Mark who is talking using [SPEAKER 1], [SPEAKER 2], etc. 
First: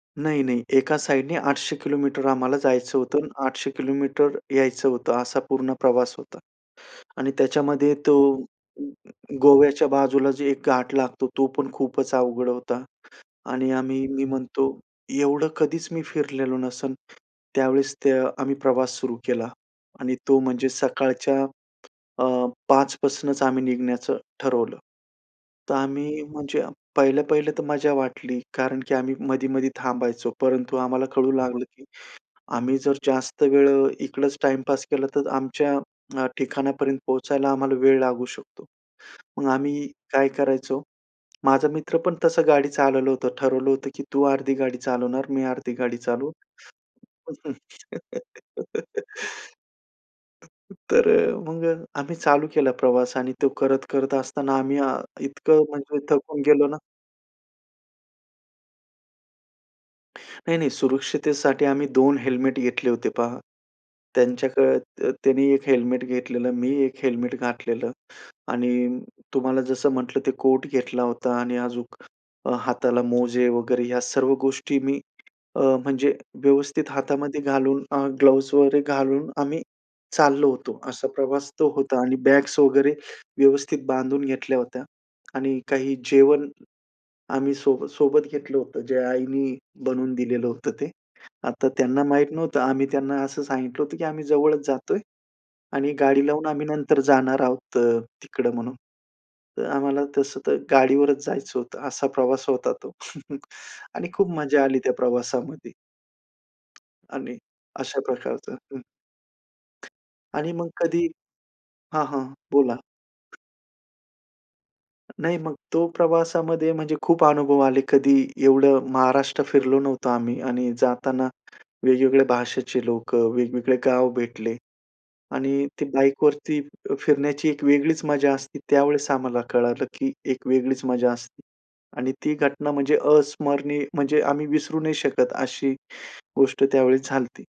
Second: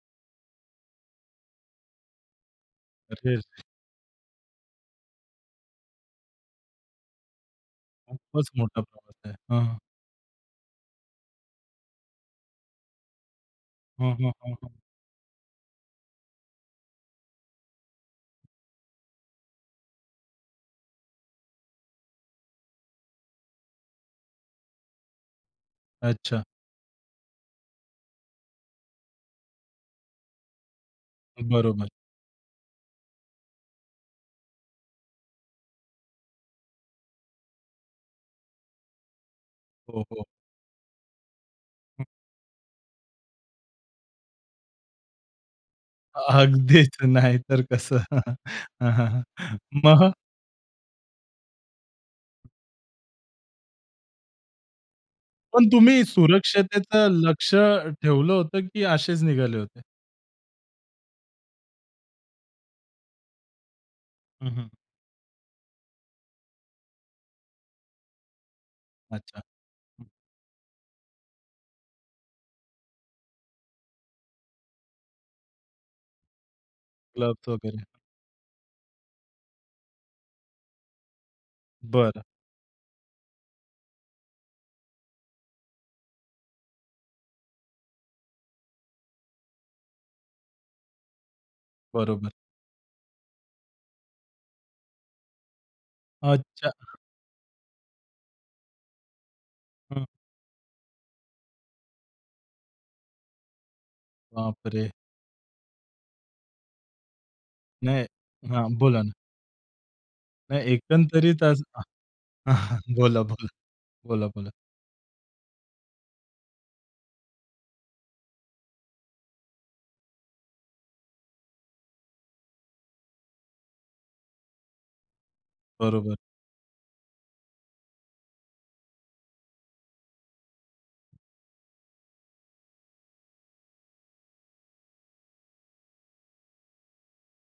[SPEAKER 1] नाही-नाही, एका साइडनी 800 किलोमीटर आम्हाला जायचं होतं आणि
[SPEAKER 2] अरेरे!
[SPEAKER 1] 800 किलोमीटर यायचं होतं, असा पूर्ण प्रवास होता. आणि त्याच्यामध्ये तो
[SPEAKER 2] खूपच मोठा
[SPEAKER 1] अ,
[SPEAKER 2] प्रवास
[SPEAKER 1] अ,
[SPEAKER 2] आहे. हं, हं.
[SPEAKER 1] गोव्याच्या बाजूला जे एक घाट लागतो, तो पण खूपच अवघड होता. आणि आम्ही
[SPEAKER 2] हं,
[SPEAKER 1] मी
[SPEAKER 2] हं, हं,
[SPEAKER 1] म्हणतो
[SPEAKER 2] हं.
[SPEAKER 1] एवढं कधीच मी फिरलेलो नसेन. त्यावेळेस ते आम्ही प्रवास सुरू केला आणि तो म्हणजे सकाळच्या अ, 5 पासूनच आम्ही निघण्याचं ठरवलं. तर आम्ही,
[SPEAKER 2] अच्छा.
[SPEAKER 1] म्हणजे पहिल्या पहिलं तर मज्जा वाटली, कारण की आम्ही मधी-मधी थांबायचो, परंतु आम्हाला कळू लागलं की
[SPEAKER 2] बरोबर.
[SPEAKER 1] आम्ही जर जास्त वेळ इकडच टाईमपास केला तर आमच्या अ, ठिकाणापर्यंत पोहचायला आम्हाला वेळ लागू शकतो. मग आम्ही
[SPEAKER 2] हो, हो.
[SPEAKER 1] काय करायचो, माझा मित्र पण तसं गाडी चालवलं होतं, ठरवलं होतं की तू अर्धी गाडी चालवणार, मी अर्धी गाडी चालवू.
[SPEAKER 2] अगदीच, नाही तर कसं. हं, हं, हं. मग?
[SPEAKER 1] तर अ, मग अ, आम्ही चालू केला प्रवास आणि तो करत-करत असताना आम्ही अ, इतकं
[SPEAKER 2] पण
[SPEAKER 1] म्हणजे
[SPEAKER 2] तुम्ही
[SPEAKER 1] थकून गेलो ना.
[SPEAKER 2] सुरक्षतेचं लक्ष्य ठेवलं होतं की असेच निघाले होते?
[SPEAKER 1] नाही-नाही. सुरक्षितेसाठी आम्ही 2 हेल्मेट घेतले होते पहा.
[SPEAKER 2] हं, हं.
[SPEAKER 1] त्यांच्याकडे त्यां त्यांनी 1 हेल्मेट घेतलेलं, मी 1 हेल्मेट घातलेलं आणि
[SPEAKER 2] अच्छा.
[SPEAKER 1] तुम्हाला जसं म्हटलं ते कोट घेतला होता आणि आजून हाताला मोजे वगैरे या सर्व गोष्टी मी अ, म्हणजे व्यवस्थित हातामध्ये
[SPEAKER 2] क्लब्स
[SPEAKER 1] घालून
[SPEAKER 2] वगैरे.
[SPEAKER 1] अ, ग्लोव्हज वगैरे घालून, आम्ही चाललो होतो. असा प्रवास तो होता. आणि
[SPEAKER 2] बरं.
[SPEAKER 1] बॅग्स वगैरे व्यवस्थित बांधून घेतल्या होत्या आणि काही जेवण आम्ही सोबत-सोबत घेतलं होतं, जे आईनी बनवून दिलेलं होतं ते. आता त्यांना
[SPEAKER 2] बरोबर.
[SPEAKER 1] माहित नव्हतं, आम्ही त्यांना असं सांगितलं होतं की आम्ही जवळच जातोय आणि गाडी लावून आम्ही
[SPEAKER 2] अच्छा.
[SPEAKER 1] नंतर जाणार आहोत अ, तिकडं म्हणून. तर आम्हाला तसं तर गाडीवरच जायचं होतं, असा प्रवास होता तो. आणि खूप मजा आली
[SPEAKER 2] बापरे!
[SPEAKER 1] त्या प्रवासामध्ये. आणि अशा
[SPEAKER 2] नाही
[SPEAKER 1] प्रकारचं
[SPEAKER 2] हां,
[SPEAKER 1] हं.
[SPEAKER 2] बोला ना.
[SPEAKER 1] आणि मग
[SPEAKER 2] नाही,
[SPEAKER 1] कधी
[SPEAKER 2] एकंदरीत असं हं.
[SPEAKER 1] हां, हां. बोला.
[SPEAKER 2] बोला, बोला. बोला, बोला.
[SPEAKER 1] नाही, मग तो प्रवासामध्ये म्हणजे खूप अनुभव आले, कधी एवढं महाराष्ट्र फिरलो नव्हतो आम्ही आणि जाताना वेगवेगळ्या भाषेचे लोकं, वेगवेगळे गाव भेटले. आणि ती
[SPEAKER 2] बरोबर.
[SPEAKER 1] बाईकवरती फि फिरण्याची एक वेगळीच मजा असते, त्यावेळेस आम्हाला कळालं की एक वेगळीच मजा असते. आणि ती घटना म्हणजे अस्मरणीय, म्हणजे आम्ही विसरू नाही शकत अशी गोष्ट त्यावेळेस झाली होती.